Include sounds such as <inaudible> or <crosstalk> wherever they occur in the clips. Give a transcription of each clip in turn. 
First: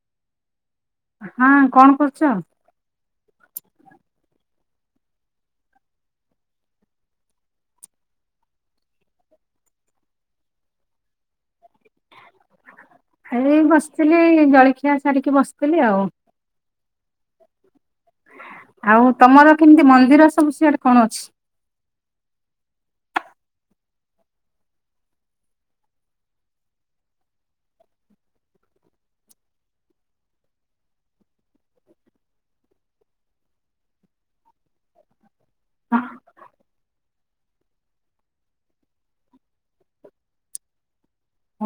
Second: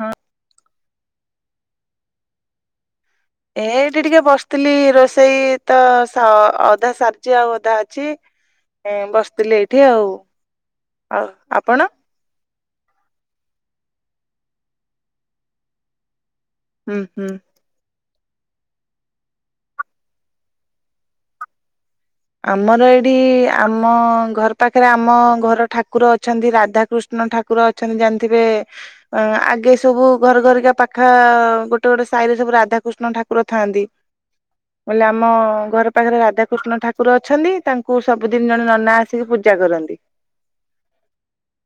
ହୁଁ। ହଁ କଣ କରୁଚ? ଏ ଏଇଠି ଟିକେ ବସିଥିଲି ରୋଷେଇ ତ ସ ଅଧା ସାରିଛି ଆଉ ଅଧା ଅଛି। ଏ ବସିଥିଲି ଏଇଠି ଆଉ ଆଉ ଆପଣ ଏଇ ବସିଥିଲି ଜଳଖିଆ ସାରିକି ବସିଥିଲି ଆଉ। ହୁଁ ହୁଁ। ଆଉ ତମର କେମିତି ମନ୍ଦିର ସବୁ ସିଆଡେ କଣ ଅଛି? ଆମର ଏଇଠି ଆମ ଘର ପାଖରେ ଆମ ଘର ଠାକୁର ଅଛନ୍ତି ରାଧାକୃଷ୍ଣ ମନ୍ ଠାକୁର ଅଛନ୍ତି ଜାଣିଥିବେ। ଅ ଆଗେ ସବୁ ଘର ଘରିକା ପାଖା ଗୋଟେ ଗୋଟେ ସାହିରେ ସବୁ ରାଧାକୃଷ୍ଣ ଠାକୁର ଥାଆନ୍ତି। ବୋଇଲେ ଆମ ଘର ପାଖରେ ରାଧାକୃଷ୍ଣ ଠାକୁର ଅଛନ୍ତି ତାଙ୍କୁ ସବୁଦିନ ଜଣେ ନନା ଆସିକି ପୂଜା କରନ୍ତି।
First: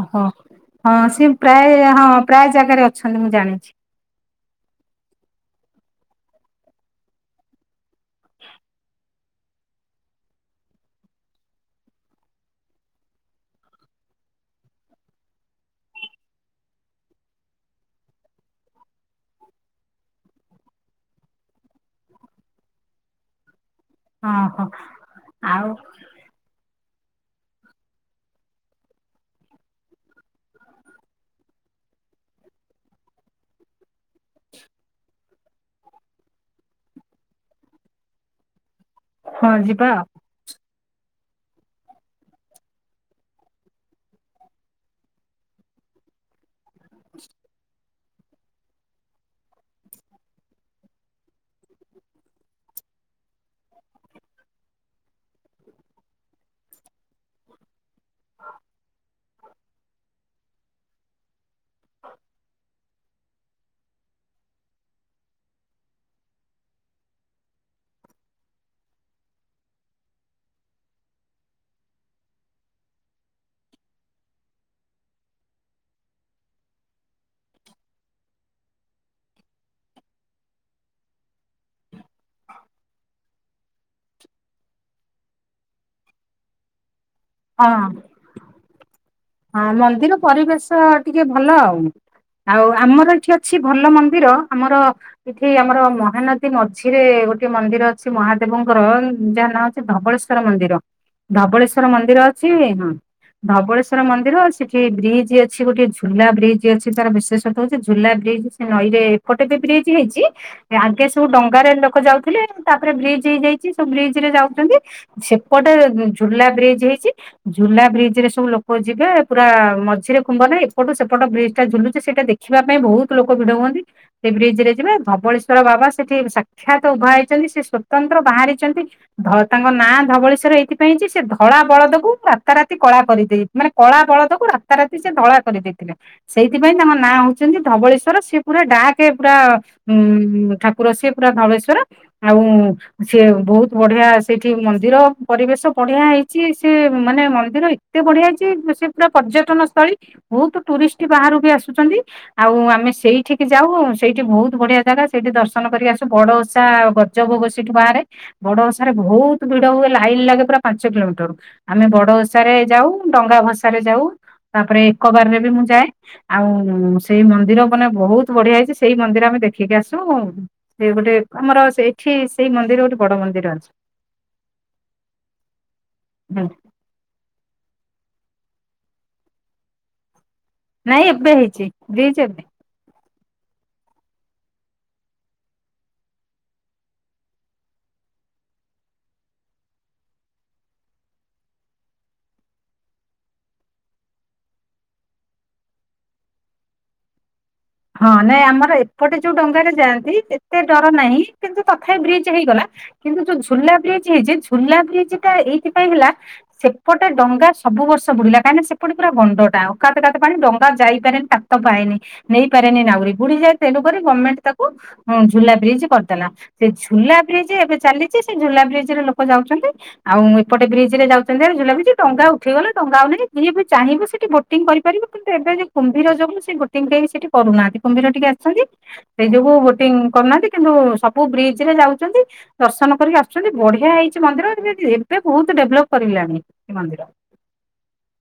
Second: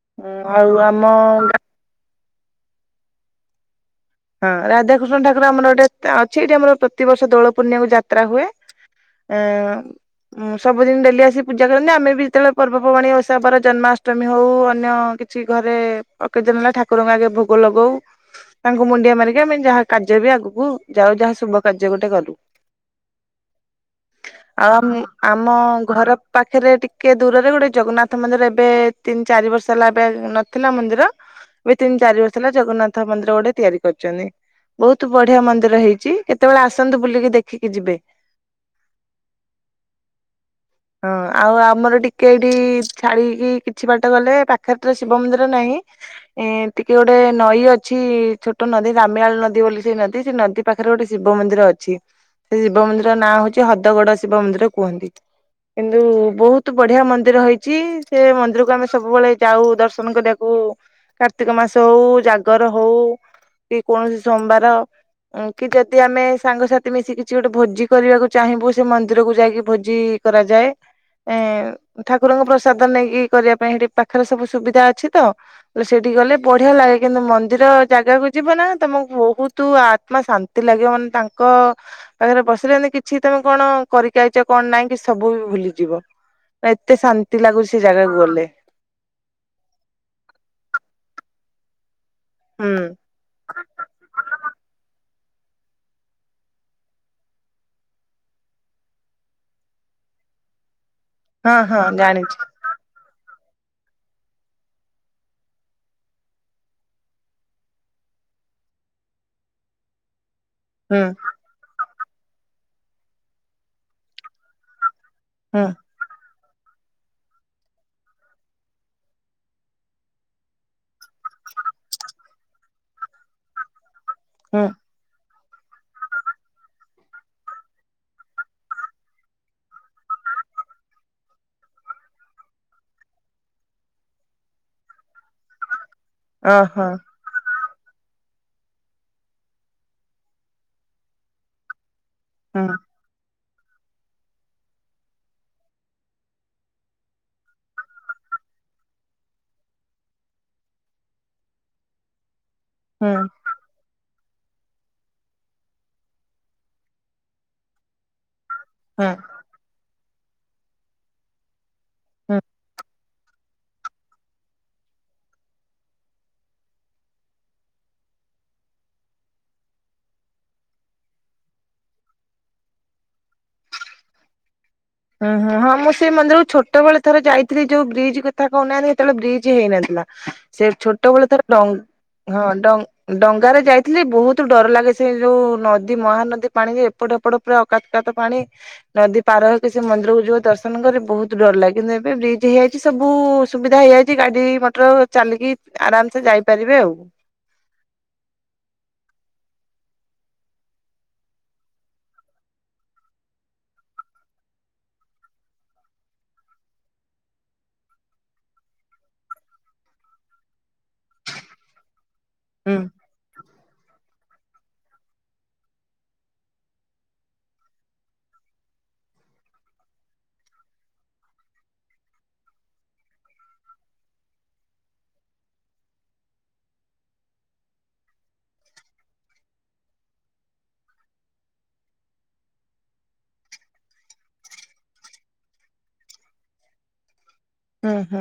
ଓହୋ ଆଉ ହଁ ଆମ ସିଏ ପ୍ରାୟ ହଁ ପ୍ରାୟ ଜାଗାରେ ଅଛନ୍ତି ମୁଁ ଜାଣିଛି। ହଁ ରାଧାକୃଷ୍ଣ ଠାକୁର ଆମର ଗୋଟେ ଅଛି ଏଇଠି ଆମର ପ୍ରତିିବର୍ଷ ଦୋଳ ପୂର୍ଣ୍ଣିମାକୁ ଯାତ୍ରା ହୁଏ। ଆ <unintelligible> ଉଁ ସବୁଦିନ ଡେଲି ଆସି ପୂଜା କରନ୍ତି ଆମେ ବି ଯେତେବେଳେ ପର୍ବପର୍ବାଣି ଓଷା ପର୍ବ ଜନ୍ମାଷ୍ଟମୀ ହଉ ଅନ୍ୟ ଅଛି ଘରେ କେତେଦିନ ହେଲା ଠାକୁରଙ୍କୁ ଆଗେ ଭୋଗ ଲଗଉ। ତାଙ୍କୁ ମୁଣ୍ଡିଆ ମାରିକି ଆମେ ଯାହା କାର୍ଯ୍ୟ ବି ଆଗକୁ ଯାଉ ଯାହା ଶୁଭ କାର୍ଯ୍ୟ ଗୋଟେ କରୁ। ଓହୋ ଆମେ ଆମ ଆଉ ଘର ପାଖେରେ ଟିକେ ଦୂରରେ ଗୋଟେ ଜଗନ୍ନାଥ ମନ୍ଦିର ଏବେ ତିନ୍ ଚାରି ବର୍ଷ ହେଲା ଏବେ ନଥିଲା ମନ୍ଦିର ଏ ତିନ୍ ଚାରି ବର୍ଷ ହେଲା ଜଗନ୍ନାଥ ମନ୍ଦିର ଗୋଟେ ତିଆରି କରିଚନ୍ତି ବହୁତ୍ ବଢିଆ ମନ୍ଦିର ହେଇଚି କେତେବେଳେ ଆସନ୍ତୁ ବୁଲିକି ଦେଖିକି ଯିବେ। ହଁ ଯିବା। ହଁ ଆଉ ଆମର ଟିକେ ଏଇଠି ଛାଡିକି କିଛି ବାଟ ଗଲେ ପାଖରେ ତ ଶିବ ମନ୍ଦିର ନାଇଁ ଏଁ ଟିକେ ଗୋଟେ ନଈ ଅଛି ଛୋଟ ନଦୀ ରାମିଆଳ୍ ନଦୀ ବୋଲି ସେଇ ନଦୀ ସେ ନଦୀ ପାଖରେ ଗୋଟେ ଶିବ ମନ୍ଦିର ଅଛି। ସେ ଶିବ ମନ୍ଦିରର ନାଁ ହଉଚି ହଦଗଡ ଶିବ ମନ୍ଦିର କୁହନ୍ତି। କିନ୍ତୁ ବହୁତୁ ବଢିଆ ମନ୍ଦିର ହେଇଚି। ସେ ମନ୍ଦିରକୁ ଆମେ ସବୁବେଳେ ଯାଉ ଦର୍ଶନ କରିଆକୁ। କାର୍ତ୍ତିକ ମାସ ହଉ ଜାଗର ହଉ। କି କୌଣସି ସୋମବାର। ଅଁ କି ଯଦି ଆମେ ସାଙ୍ଗସାଥି ମିଶି କିଛି ଗୋଟେ ଭୋଜି କରିଆକୁ ଚାହିଁବୁ ସେ ମନ୍ଦିରକୁ ଯାଇକି ଭୋଜି କରାଯାଏ। ଏଁ ଠାକୁରଙ୍କ ପ୍ରସାଦ ନେଇକି କରିଆ ପାଇଁ ସେଠି ପାଖରେ ସବୁ ସୁବିଧା ଅଛି ତ। <unintelligible> ସେଠି ଗଲେ ବଢିଆ ଲାଗେ କିନ୍ତୁ ମନ୍ଦିର ଜାଗାକୁ ଯିବ ନା ତମ <unintelligible> ବହୁତୁ ଆତ୍ମା ଶାନ୍ତି ଲାଗିବ ମାନେ ତାଙ୍କ ପାଖରେ ବସିଲେ ଏନ୍ତି କିଛି ତମେ କଣ କରିକି ଆଇଚ କଣ ନାଇଁ କି ସବୁ ଭୁଲିଯିବ। ଏତେ ଶାନ୍ତି ଲାଗୁଛି ସେ ଆଉ। ହଁ ଜାଗାକୁ ଗଲେ। ହଁ ମନ୍ଦିର ପରିବେଶ ଟିକେ ଭଲ ଆଉ। ଆଉ ହୁଁ ଆମର ଏଠି ଅ ଛି ଭଲ ମନ୍ଦିର ଆମର ଏଠି ଆମର ମହାନଦୀ ମଝିରେ ଗୋଟେ ମନ୍ଦିର ଅଛି ମହାଦେବଙ୍କର ଯାହା ନାଁ ଧବଳେଶ୍ଵର ମନ୍ଦିର ହଁ ହଁ ଧବଳେଶ୍ଵର ମନ୍ଦିର ଜାଣିଛି ଅଛି ହଁ ଧବଳେଶ୍ <unintelligible> ର ମନ୍ଦିର ସେଠି ବ୍ରିଜ୍ ଅଛି ଗୋଟେ ଝୁଲା ବ୍ରିଜ୍ ଅଛି ତାର ବିଶେଷତ ହଉଛି ଝୁଲା ବ୍ରିଜ୍ ସେ ନଈ ରେ କଟେତି ବ୍ରିଜି ହେଇଚି ଏ ହୁଁ ଆଗେ ସବୁ ଡଙ୍ଗାରେ ଲୋକ ଯାଉଥିଲେ ତାପରେ ବ୍ରିଜି ହେଇଯାଇଚି ସବୁ ବ୍ରିଜ ରେ ଯାଉଚନ୍ତି। ହୁଁ ସେପଟେ ଝୁଲା ବ୍ରିଜ୍ ହେଇଚି ଝୁଲା ବ୍ରିଜ୍ ରେ ସବୁ ଲୋ କ ଯିବେ ପୁରା ମଝିରେ ଖୁମ୍ବ ନାଇ ଏପଟୁ ସେପଟ ବ୍ରିଜ୍ ଟା ଝୁଲୁଚି ସେଇଟା ଦେଖିବା ପାଇଁ ବହୁତୁ ଲୋକ ଭିଡ ହୁଅନ୍ତି ସେ ବ୍ରିଜ୍ ହୁଁ ରେ ଯିବେ ଧବଳେଶ୍ ଶର ବାବା ସେଠି ସାକ୍ଷାତ୍ ଉଭା ହେଇଛନ୍ତି ସେ ସ୍ୱତନ୍ତ୍ର ବାହାରିଚନ୍ତି ଧ ତାଙ୍କ ନାଁ ଧବଳେଶ୍ଵର ଏଇଥିପାଇଁ ଯେ ସେ ଧଳା ବଳଦକୁ ରାତାରାତି କଳା କରିଦେଇ ମାନେ କଳା ବଳଦକୁ ରାତାରାତି ସେ ଧଳା କରିଦେଇଥିଲେ ସେଇଥିପାଇଁ ଓହୋ ତାଙ୍କ ନାଁ ହଉ ଚନ୍ତି ଧବଳେଶ୍ଵର ସିଏ ପୁରା ଡାକେ ପୁରା ଉଁ ଠାକୁର ସିଏ ପୁରା ଧବଳେଶ୍ଵର। ଆଉଁ ହୁଁ ସେ ବହୁତ୍ ବଢିଆ ସେଇଠି ମନ୍ଦିର ପରିବେଶ ବଢିଆ ହେଇଚି ସେ ମାନେ ମନ୍ଦିର ଏତେ ବଢିଆ ହେଇଚି କି ସେ ପୁରା ପର୍ଯ୍ୟଟନ ସ୍ଥଳୀ ବହୁତୁ ଟୁରିଷ୍ଟ୍ ବାହାରୁ ବି ଆସୁଛନ୍ତି ଆଉ ଆମେ ହୁଁ ସେଇଠି କି ଯାଉଁ ସେଇଠି ବହୁତ୍ ବଢିଆ ଜାଗା ସେଇଠି ଦର୍ଶନ କରିକି ଆସୁ ବଡ ଓଷା ଗଜ ଭୋଗ ସେଇଠୁ ବାହାରେ। ବଡ ଓଷାରେ ହୁଁ ବହୁତ୍ ଭିଡ ହୁଏ ଲାଇନ୍ ଲାଗେ ପୁରା ପାଞ୍ଚ କିଲୋମିଟର୍ ରୁ ଆମେ ବଡ ହୁଁ ଓଷାରେ ଯାଉ। ଡଙ୍ଗା ଭଷାରେ ଯାଉ ତାପରେ ଏକବାରରେ ବି ମୁଁ ଯାଏ। ଆଉଁ ସେଇ ମନ୍ଦିର ଗଲେ ବହୁତ୍ ବଢିଆ ହେଇଚି ସେଇ ମନ୍ଦିର ଆମେ ଦେଖିକି ଆସୁଁ। ସେ ଗୋଟେ ଆମର ସେଇଠି ସେଇ ମନ୍ଦିର ଗୋଟେ ବଡ ମନ୍ଦିର ଅଛି। ହଁ-ହଁ-ହଁ ମୁଁ ସେ ହୁଁ ମନ୍ଦିରକୁ ଛୋ ଯେତେବେଳେ ଥରେ ଯାଇଥିଲି ଯୋଉ ବ୍ରିଜ କଥା କହୁନାହାନ୍ତି ସେତେବେଳେ ବ୍ରିଜ୍ ହେଇନଥିଲା। ସେ ନାଇଁ ଛୋଟବେଳେ ଏବେ ଥର ହେଇଛି ଡଙ୍ଗ ବ୍ରିଜ ଏବେ ହଁ ଡ ଡଙ୍ଗା ରେ ଯାଇଥିଲି ବହୁତ ଡର ଲାଗେ ସେ ଯୋଉ ନଦୀ ମହାନଦୀ ପାଣିରେ ଏପଟ ଏପଟ। ପୁରା ଅକାତକାତ ପାଣି ନଦୀ ପାର। ସେ ମନ୍ଦିରକୁ ଯିବ ଦର୍ଶନ କରି ବହୁତ ଡର ଲାଗେ କିନ୍ତୁ ଏବେ ବ୍ରିଜ୍ ହେଇଯାଇଛି ସବୁ ସୁବିଧା ହେଇଯାଇଛି ଗାଡି ମଟର। ଚାଲିକି ଆରାମ ସେ ଯାଇପାରିବେ ଆଉ। ହଁ ନାଇଁ ଆମର ଏପଟେ ଯୋଉ ଡଙ୍ଗାରେରେ ଯାଆନ୍ତି ଏତେ ଡର ନାହିଁ କିନ୍ତୁ ତଥାପି ବ୍ରିଜ୍ ହେଇଗଲା। କିନ୍ତୁ ଯୋଉ ଝୁଲା ବ୍ରିଜ ହେଇଛି ଝୁଲା ବ୍ରିଜ ଟା ଏଇଥିପାଇଁ ହେଲା। ସେପଟେ ଡଙ୍ଗା ସବୁ ବର୍ଷ ବୁଡିଲା କାହିଁକିନା ସେପଟେ ପୁରା ଗଣ୍ଡଟା ଅକାତକାତ ପାଣି ଡଙ୍ଗା ଯାଇପାରେନି ତା ତ ପାଏନି ହୁଁ ନେଇପାରେନି ନାହୁରି ବୁଡିଯାଏ ତେଣୁକରି ଗମେଣ୍ଟ ତାକୁ ଉଁ ଝୁଲା ବ୍ରିଜ କରିଦେଲା। ସେ ଝୁଲା ବ୍ରିଜ ଏବେ ଚାଲିଚି ସେ ଝୁଲା ବ୍ରିଜ ରେ ଲୋକ ଯାଉଚନ୍ତି। ଆଉ ଏପଟେ ବ୍ରିଜ ରେ ଯାଉଛନ୍ତି ଭାଆରି ଝୁଲାବ୍ରିଜ ଟଙ୍ଗା ଉଠିଗଲା ଡଙ୍ଗା ଆଉ ନାହିଁ ଯିଏ ବି ଚାହିଁବ ସେଠି ବୋ ଟିଂ କରିପାରିବ କିନ୍ତୁ ଏବେ ଯୋଉ କୁମ୍ଭୀର ଯୋଗୁ ସେ ବୋଟିଂ କେହି ସେଠି କରୁନାହାନ୍ତି କୁମ୍ଭୀର ଟିକେ ଆସିଚନ୍ତି। ସେଇ ଯୋଗୁ ବୋଟିଂ କରୁନାହାନ୍ତି କିନ୍ତୁ ସବୁ ବ୍ରିଜ ରେ ଯାଉଛନ୍ତି। ଦର୍ଶନ କରିକି ଆସୁଛନ୍ତି ବଢିଆ ହେଇଛି ମନ୍ଦିର ଏବେ ବହୁତ ଡେଭଲପ କରିଲାଣି ସେ ମନ୍ଦିର। ହୁଁ ହୁଁ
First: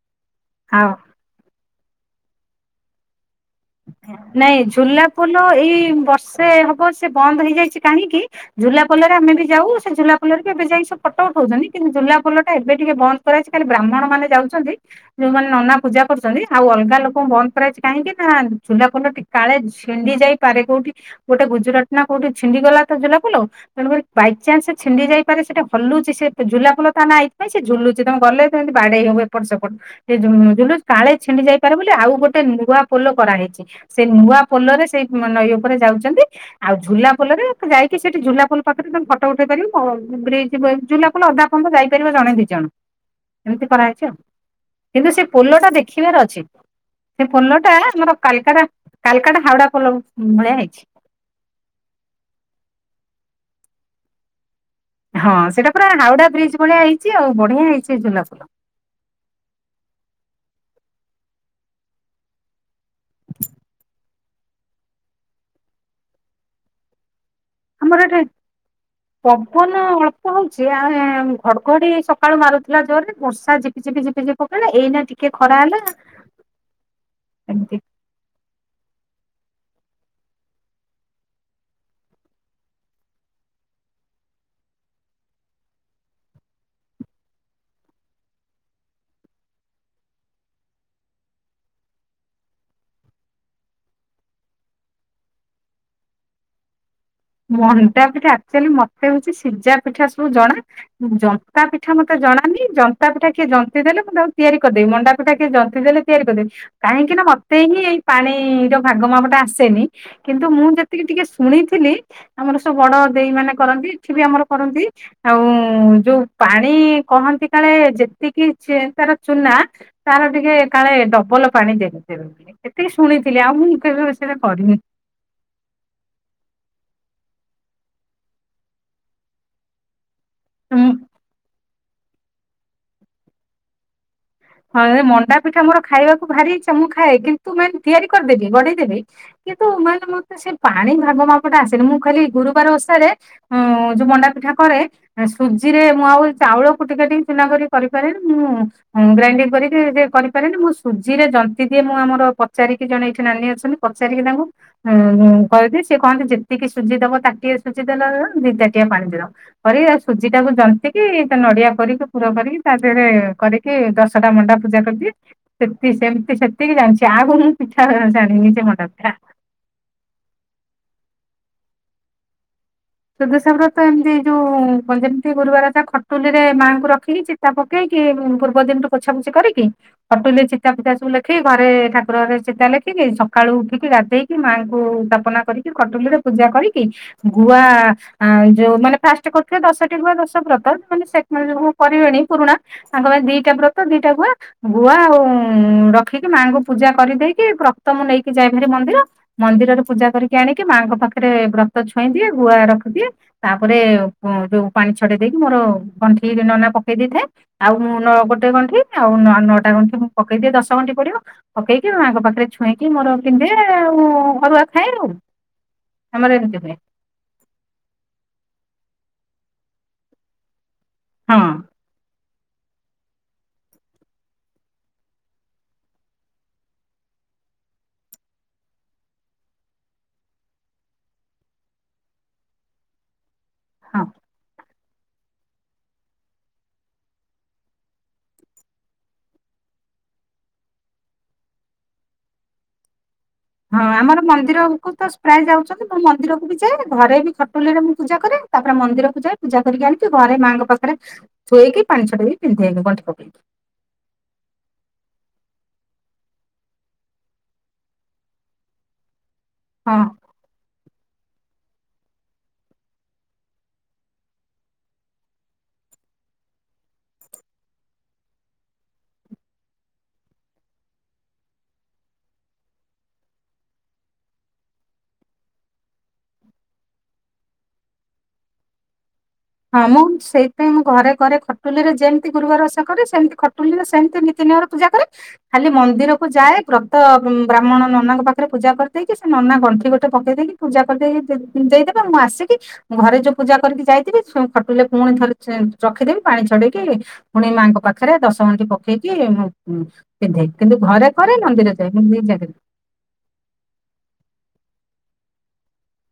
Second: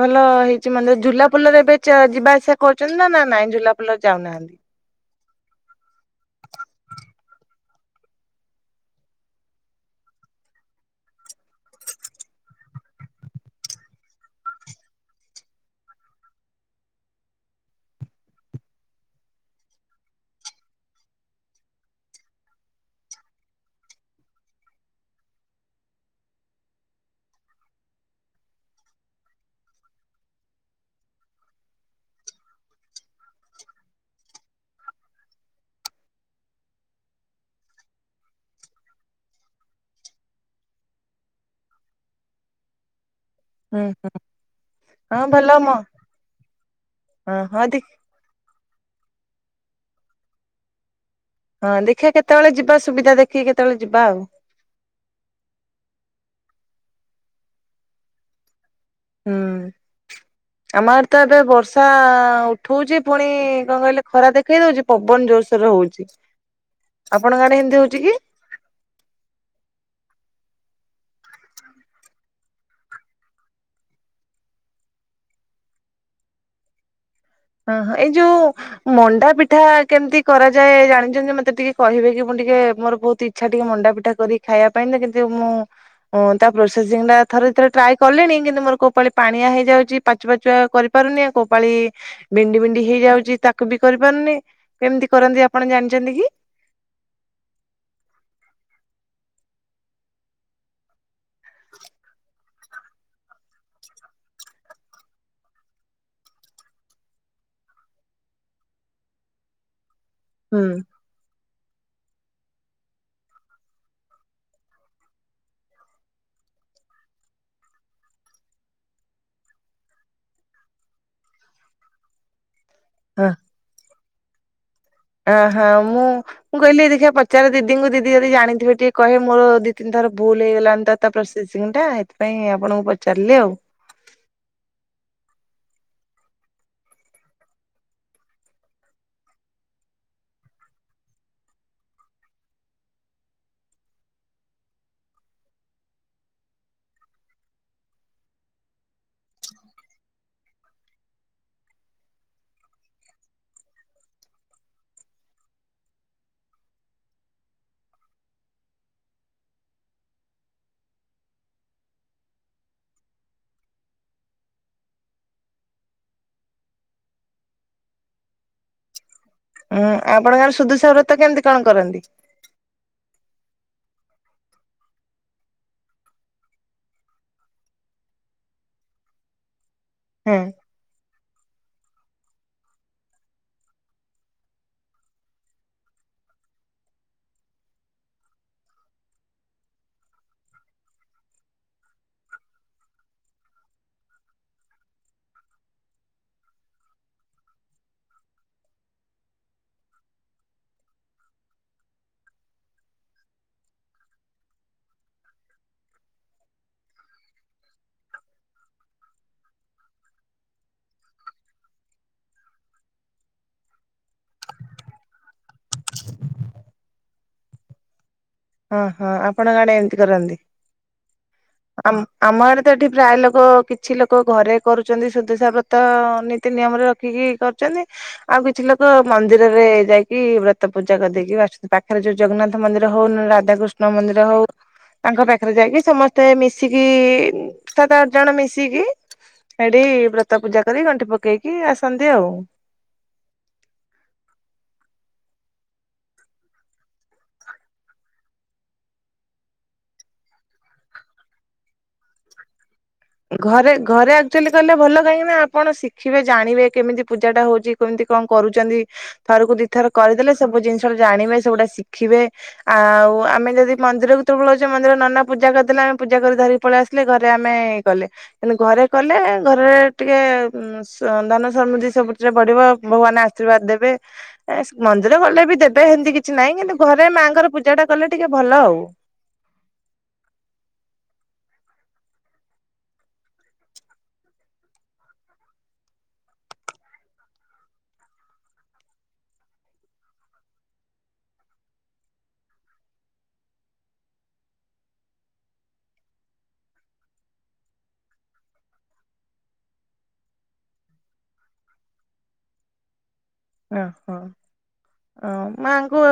ଭଲ ହେଇଛି ଆଉ ମାନେ ଝୁଲା ପୋଲରେ ଏବେ ଚ ଯିବା ଆସିବା କରୁଛନ୍ତି ନା ନା ନାଇଁଝୁଲା ନାଇଁ ଝୁଲା ପୋଲ ଏଇ ବର୍ଷେ ହବ ସେ ବନ୍ଦ ହେଇଯାଇଛି କାହିଁକି ଝୁଲା ପୋଲରେ ଆମେ ବି ଯାଉ ସେ ଝୁଲା ପୋଲରେ ବି ଏବେ ଯାଇ ସବୁ ଫଟ ଉଠଉଛନ୍ତି କିନ୍ତୁଝୁଲା ପୋଲଟା ଏବେ ଟିକେ ବନ୍ଦ କରାଯାଇଛି ଖାଲି ବ୍ରାହ୍ମଣ ମାନେ ଯାଉଛନ୍ତି ଯୋଉମାନେ ନନା ପୂଜା କରୁଛନ୍ତି ଆଉ ଅଲଗା ଲୋକଙ୍କୁ ବନ୍ଦ କରାଯାଇଛି କାହିଁକି ନାଁ ଝୁଲା ପୋଲଟି କାଳେ ଛିଣ୍ଡି ଯାଇପାରେ କୋଉଠି ଗୋଟେ ଗୁଜୁରାଟ ନା କୋଉଠି ଛିଣ୍ଡିଗଲା ତ ଝୁଲାପୋଲ। ତେଣୁକରି ବାଇଚାନ୍ସ ଛିଣ୍ଡି ଯାଇପାରେ ସେଟା ହଲୁଛି ସେ ଝୁଲା ପୋଲ ତା ନା ଏଇଥିପାଇଁ ସେ ଝୁଲୁଛି ତମେ ଗଲେ ସେ ଏମିତି ବାଡେଇ ହବ ଏପଟ ସେପଟ କାଳେ ଛିଣ୍ଡି ଯାଇପାରେ ବୋଲି ଆଉ ଗୋଟେ ନୂଆ ପୋଲ କରାହେଇଛି ସେ ନୂଆ ପୋଲରେ ସେଇ ନଈ ଉପରେ ଯାଉଚନ୍ତି। ଆଉ ଝୁଲା ପୋଲରେ ଯାଇକି ସେଠି ଝୁଲାପୋଲ ପାଖରେେ ତମେ ଫଟ ଉଠେଇ ପାରିବ କଣ କି ବ୍ରିଜ ଝୁଲା ପୋଲ ଅଧା ସେ ପରନ୍ତ ଯାଇପାରିବ ଜଣେ ଦି ଜଣ। ଏମିତି ହୁଁ କରାହେଇଛି ଆଉ କିନ୍ତୁ ହଁ ସେ ପୋଲ ଭଲ ଟା ମ ଦେଖିବାର ଅଛି ସେ ହଁ ପୋଲ ହଁ ଦେ ଆମର କାଲକାଟା କାଲକାଟା ହାଓଡା ପୋଲ ଭ ଭଳିଆ ହେଇଛି। ହଁ ଦେଖିଆ କେତେବଳେ ଯିବା ସୁବିଧା ଦେଖିକି କେତେବଳେ ଯିବା ଆଉ। ହଁ ସେଇଟା ପୁରା ହାଉଡା ବ୍ରିଜ୍ ଭଳିଆ ହେଇଛି ଆଉ ବଢିଆ ହେଇଛି ଝୁଲା ପୋଲ। ହୁଁ ଆମ ଆଡେ ତ ଏବେ ବର୍ଷା ଉଠଉଛି ପୁଣି କଣ କହିଲେ ଖରା ଦେଖେଇ ଦଉଛି ପବନ ଜୋରସୋରରେ ହଉଛି ଆପଣଙ୍କ ଆଡେ ହେ ଆମର ଏଠି ପବନ ଅଳ୍ପ ହଉଛି ଆ ହେଁ ଘଡଘଡି ସକାଳୁ ମାରୁଥିଲା ଜୋର ରେ ବର୍ଷା ଝିପିଝିପି ଝିପିଝିପି ପକେଇଲା ଏଇନା ଟିକେ ଖରା ହେଲା। ଏମିତି ଅଁହ ଏଇ ଯୋଉ ମଣ୍ଡା ପିଠା କେମତି କରାଯାଏ ଜାଣିଛନ୍ତି ମତେ ଟିକେ କହିବେକି ମୁଁ ଟିକେ ମୋର ବହୁତ ଇ ଇଚ୍ଛା ଟିକେ ମଣ୍ଡା ପିଠା କରି ଖାଇବା ପାଇଁ ତ କିନ୍ତୁ ମୁଁ କଣ ତା ପ୍ରୋସେସିଂ ଟା ଥରେ ଦିଥର ଟ୍ରାଏ କଲିଣି କିନ୍ତୁ ମୋର କୋଉ ପାଳି ପାଣିଆ ହେଇଯାଉଚି। ପାଚୁ ପାଚୁଆ କରିପାରୁନି କୋଉ ପାଳି ବିଣ୍ଡି ବିଣ୍ଡି ହେଇଯାଉଛି ତାକୁ ବି କରିପାରୁନି କେମତି କରନ୍ତି ଆପଣ ଜାଣିଛନ୍ତି କି? ମଣ୍ଡା ପିଠା ଆକ୍ଚୁଆଲି ମତେ ହଉଛି ସିଜା ପିଠା ସବୁ ଜଣା ଜନ୍ତା ପିଠା ମତେ ଜଣା ନାହିଁ ଜନ୍ତା ପିଠା କିଏ ଜି ଦେଲେ ମୁଁ ତାକୁ ତିଆରି କରିଦେବି ମଣ୍ଡାପିଠା କିଏ ଜନ୍ତି ଦେଲେ ତିଆରି କରିଦେବି। କାହିଁକି ନା ମତେ ହିଁ ଏଇ ପାଣି ର ଭାଗ ମାପଟା ଆସେନି। କିନ୍ତୁ ହୁଁ ମୁଁ ଯେତିକି ଟିକେ ଶୁଣିଥିଲି ଆମର ସବୁ ବଡ ଦେଇ ମାନେ କରନ୍ତି ଇଠି ବି ଆମର କରନ୍ତି ଆଉ ଉଁ ଯୋଉ ପାଣି କହନ୍ତି କାଳେ ଯେତିକି ଯେ ତାର ଚୁନା ତାର ଟିକେ କାଳେ ଡବଲ ପାଣି ଦିଆଯାଏ ସେମତି। ଏତିକି ଶୁଣିଥିଲି ଆଉ ମୁଁ କେବେବି ସେଟା କରିନି। ଅହ ମୁଁ ମୁଁ କହିଲି ଦେଖିବା ପଚାରେ ଦିଦିଙ୍କୁ ଦିଦି ଯଦି ଜାଣିଥିବେ ଟିକେ କହିବେ ମୋର ଦି କିନ୍ତୁ ତାର ଭୁଲ ହେଇଗଲା ଏମ ତ ତା ପ୍ରୋସେସିଂ ଟା ଏଥିପାଇଁ ଆପଣଙ୍କୁ ପଚାରିଲି ଆଉ। ହଁ ରେ ମଣ୍ଡା ପିଠା ମୋର ଖାଇବାକୁ ଭାରି ଇଚ୍ଛା ମୁଁ ଖାଏ କିନ୍ତୁ ମେନ ତିଆରି କରିଦେବି ଗଡେଇ ଦେବି କିନ୍ତୁ ମେନ ମତେ ସେ ପାଣି ଭାଗ ମାପଟା ଆସିନି ମୁଁ ଖାଲି ଗୁରୁବାର ଓଷାରେ ହଁ ଯୋଉ ମଣ୍ଡା ପିଠା କରେ ସୁଜିରେ ମୁଁ ଆଉ ଚାଉଳ କୁଟି କାଟି ଚୁନା କରି କରିପାରେନି ମୁଁ ହଁ ଗ୍ରାଇଣ୍ଡିଂ କରିକି ଯେ କରିପାରେନି ମୁଁ ସୁଜିରେ ଜନ୍ତିି ଦିଏ ମୁଁ ଆମର ପଚାରିକି ଜଣେ ଏଇଠି ନାନୀ ଅଛନ୍ତି। ପଚାରିକି ତାଙ୍କୁ ଉଁ କହିଦି ସେିଏ କହନ୍ତି ଯେତିକି ସୁଝଜି ଦବ ତାଟିଏ ସୁଝଜିଦଲ ଦି ଚଟିଆ ପାଣି ଦିର କରି ସୁଜି ଟାକୁ ଜନ୍ତିିକି ନଡିଆ କରିକି ପୁର କରିକି ତା ଦେହରେ କରି କି ଦଶଟା ମଣ୍ଡା ପୂଜା କରିଦିଏ। ସେତିକି ସେମିତି ସେତିକି ଜାଣିଛି ଆଗକୁ ମୁଁ ପିଠା ଜାଣି ନିଜେ ମଣ୍ଡ ପିଠା। ହୁଁ ଆପଣଙ୍କର ସୁଦୁସ ବ୍ରତ କେମିତି କଣ କରନ୍ତି? ସୁଧସାଗର ତ ଏମିତି ଯୋଉ ଯେମିତି ଗୁରୁବାର ତା ଖଟୁଲି ରେ ମାଆଙ୍କୁ ରଖିକି ତା ପକେଇକି ପୂର୍ବ ଦିନରୁୁ ପୋଛା ପୋଛି କରିକି ହଁ ହଟୁଲି। ଚିତା ପିତା ସବୁ ଲେଖିକି ଘରେ ଠାକୁରରେ ଚିତା ଲେଖିକି ସକାଳୁ ଉଠିକି ରାତିଧଇକି ମାଆଙ୍କୁପନା। କରିକି କଟଲିରେ ପୂଜା କରିକି ଗୁଆ ଆ ଯୋଉ ମାନେ ଫାଷ୍ଟ କରୁିବେ ଦଶଟି ରରୁ ବା ଦଶ ବ୍ରତ ଯ କରିବେନ ପୁରୁଣା। ତାଙ୍କ ପାଇଁ ଦିଟା ବ୍ରତ ଦିଟା ଗୁଆ। ଗୁଆ ଆଉ ରଖିକି ମାଙ୍କୁ ପୂଜା କରିଦେଇକି ରକ୍ତ ମୁ ନେଇକି ଯାଇ ଭାରି ମନ୍ଦିର। ମନ୍ଦିରରେ ପୂଜା କରିକି ଆଣିକି ମାଆଙ୍କ ପାଖରେ ବ୍ରତ ଛୁଇଁ ଦିଏ ଗୁଆ ରଖିଦିଏ। ତାପରେ ଯୋଉ ପାଣି ଛଡେଇ ଦେଇକି ମୋର ଗଣ୍ଠି ନନା ପକେଇ ଦେଇଥାଏ। ଆଉ ମୁଁ ନ ଗୋଟେ ଗଣ୍ଠି ଆଉ ନଅଟା ଗଣ୍ଠି ମୁଁ ପକେଇଦିଏ ଦଶ ଗଣ୍ଠି ପଡିବ। ପକେଇକି ମାଙ୍କ ପାଖରେ ଛୁଇଁକି ମୋର ପିନ୍ଧେ ଆଉ ଅରୁଆ ଖାଏ ଆଉ। ଆମର ଏମିତି ହୁଏ। ହ ହଁ ଆପଣ ଗାଡେ ଏମିତି କରନ୍ତି ହଁ ଆ। ଆମ ଆଡେ ତ ଏଠି ପ୍ରାୟ ଲୋକ କିଛି ଲୋକ ଘରେ କରୁଛନ୍ତି ସୁଦଶାାବତ ନୀତି ନିୟମର କି କି କରୁଛନ୍ତି। ଆଉ କିଛି ଲୋକ ମନ୍ଦିରରେ ଯାଇକି ବ୍ରତ ପୂଜା କରିଦେଇକି ଆସୁଛନ୍ତି ପାଖରେ ଯୋଉ ଜଗନ୍ନାଥ ମନ୍ଦିର ହଉନି ରାଧାକୃଷ୍ଣ ହଁ ମନ୍ଦିର ହଉ। ତାଙ୍କ ପାଖରେ ଯାଇକି ସମସ୍ତେ ମିଶିକି ସାତ ଆଠ ଜଣ ମିଶିକି। ସେଠି ବ୍ରତ ପୂଜା କରି ଗଣ୍ଠି ପକେଇକି ଆସନ୍ତି ଆଉ ହଁ ଆମର ମନ୍ଦିରକୁ ତ ପ୍ରାୟ ଯାଉଛନ୍ତି ମୁଁ ମନ୍ଦିରକୁ ବି ଯାଏ ଘରେ ବି ଖଟୁଲି ରେ ମୁଁ ପୂଜା କରେ। ତାପରେ ମନ୍ଦିରକୁ ଯାଇ ପୂଜା କରିକି ଆଣିକି ଘରେ ମାଆଙ୍କ ପାଖରେ ଛୋଇଇକି ପାଣି ଛଡେଇକି ପିନ୍ଧେଇି ଗନ୍ଥି ପକ ଘରେ ଘରେ ଆଚୁଆ କହିଲେ ଭଲ କାହିଁକି ନା ଆପଣ ଶିଖିବେ ଜାଣିବେ କେମିତି ପୂଜାଟା ହଉଛି କେମିତି କଣ କରୁଛନ୍ତି? ଥରକୁ ଦି ଥର ହଁ। କରିଦେଲେ ସବୁ ଜିନିଷଟାଣେ ସବୁଟା ଶିଖିବେ। ଆଉ ଆମେ ଯଦି ମନ୍ଦିରକୁତେ ପଳଉଛ ମନ୍ଦିର ନନା ପୂଜା କରିଦେଲେ ଆମେ ପୂଜା କରି ଧରିକି ପଳେଇ ଆସିଲେ ଘରେ ଆମେ କଲେ ଘରେ କଲେ ଘରେ ଟିକେ ଧନ ସମୃଦ୍ଧି ସବୁଥିରେ ବଢ଼ିବ ଭଗବାନ୍ ଆଶୀର୍ବାଦ ଦେବେ ମନ୍ଦିର ଗଲେ ବି ଦେବେ ସେମିତି କିଛି ନାହିଁ କିନ୍ତୁ ଘରେ ମାଙ୍କର ପୂଜା ଟା କଲେ ଟିକେ ଭଲ ଆଉ ହଁ ମୁଁ ସେଇଥିପାଇଁ ମୁଁ ଘରେ କରେ ଖଟୁଲିରେ ଯେମିତି ଗୁରୁବାର ଓଷା କରେ ସେମିତି ଖଟୁଲି ରେ ସେମିତି ନିତିନିୟମରେ ପୂଜା କରେ ଖାଲି ମନ୍ଦିରକୁ ଯାଏ ବ୍ରତ ବ୍ରାହ୍ମଣ ନନାଙ୍କ ପାଖରେ ପୂଜା କରିଦେଇକି ସେ ନନା ଗଣ୍ଠି ଗୋଟେ ପକେଇ ଦେଇକି ପୂଜା କରିଦେଇ ଦେଇଦେବେ ମୁଁ ଆସିକି ଘରେ ଯୋଉ ପୂଜା କରିକି ଯାଇଥିବି ଖଟୁଲିରେ ପୁଣି ଥରେ ରଖିଦେବି ପାଣି ଛଡେଇକି ପୁଣି ମାଆଙ୍କ ପାଖରେ ଦଶ ଗଣ୍ଠି ପକେଇକି ପିନ୍ଧେ କିନ୍ତୁ ଘରେ କରେ ମନ୍ଦିର ଯାଏ ମୁଁ ଦି ଜାଗାରେ ଓହୋ <unintelligible> ହ ମାଙ୍କୁ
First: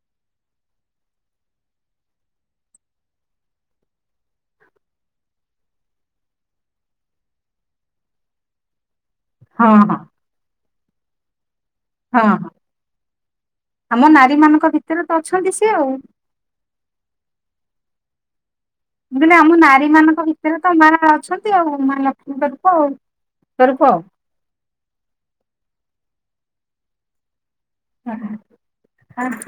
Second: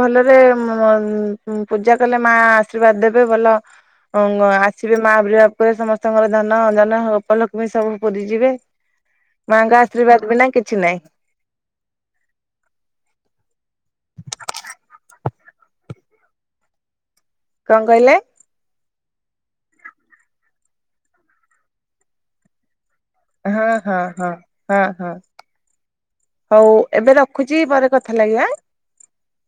ଭଲରେ ପୂଜା କଲେ ମା ଆଶୀର୍ବାଦ ଦେବେ ଭଲ ହ ଆସିଲେ ମା ବିରଜା ମାନ କରି ସମସ୍ତଙ୍କର ଧନ ଜନ ଉପଲକ୍ଷ୍ମୀ ସବୁ ପୁରିଯିବେ <unintelligible> ମାଙ୍କ ହଁ ଆଶୀର୍ବାଦ ବିନା କିଛି ନାଇଁ ହଁ ଆମ ନାରୀ ମାନଙ୍କ ଭିତରେ ତ ଅଛନ୍ତି ସିଏ ଆଉ କଣ କହିଲେ ମୁଁ କହିଲି ଆମ ନାରୀ ମାନଙ୍କ ଭିତରେ ତ ମା ଅଛନ୍ତି ଆଉ ମା ଲକ୍ଷ୍ମୀଙ୍କ ରୂପ ଆଉ ହଁ ସ୍ୱରୂପ ଆଉ। ହଁ ହଁ ହଁ ହଁ ହଉ ଏବେ ରଖୁଛି ପରେ କଥା ଲାଗିବା। ହଉ ରଖ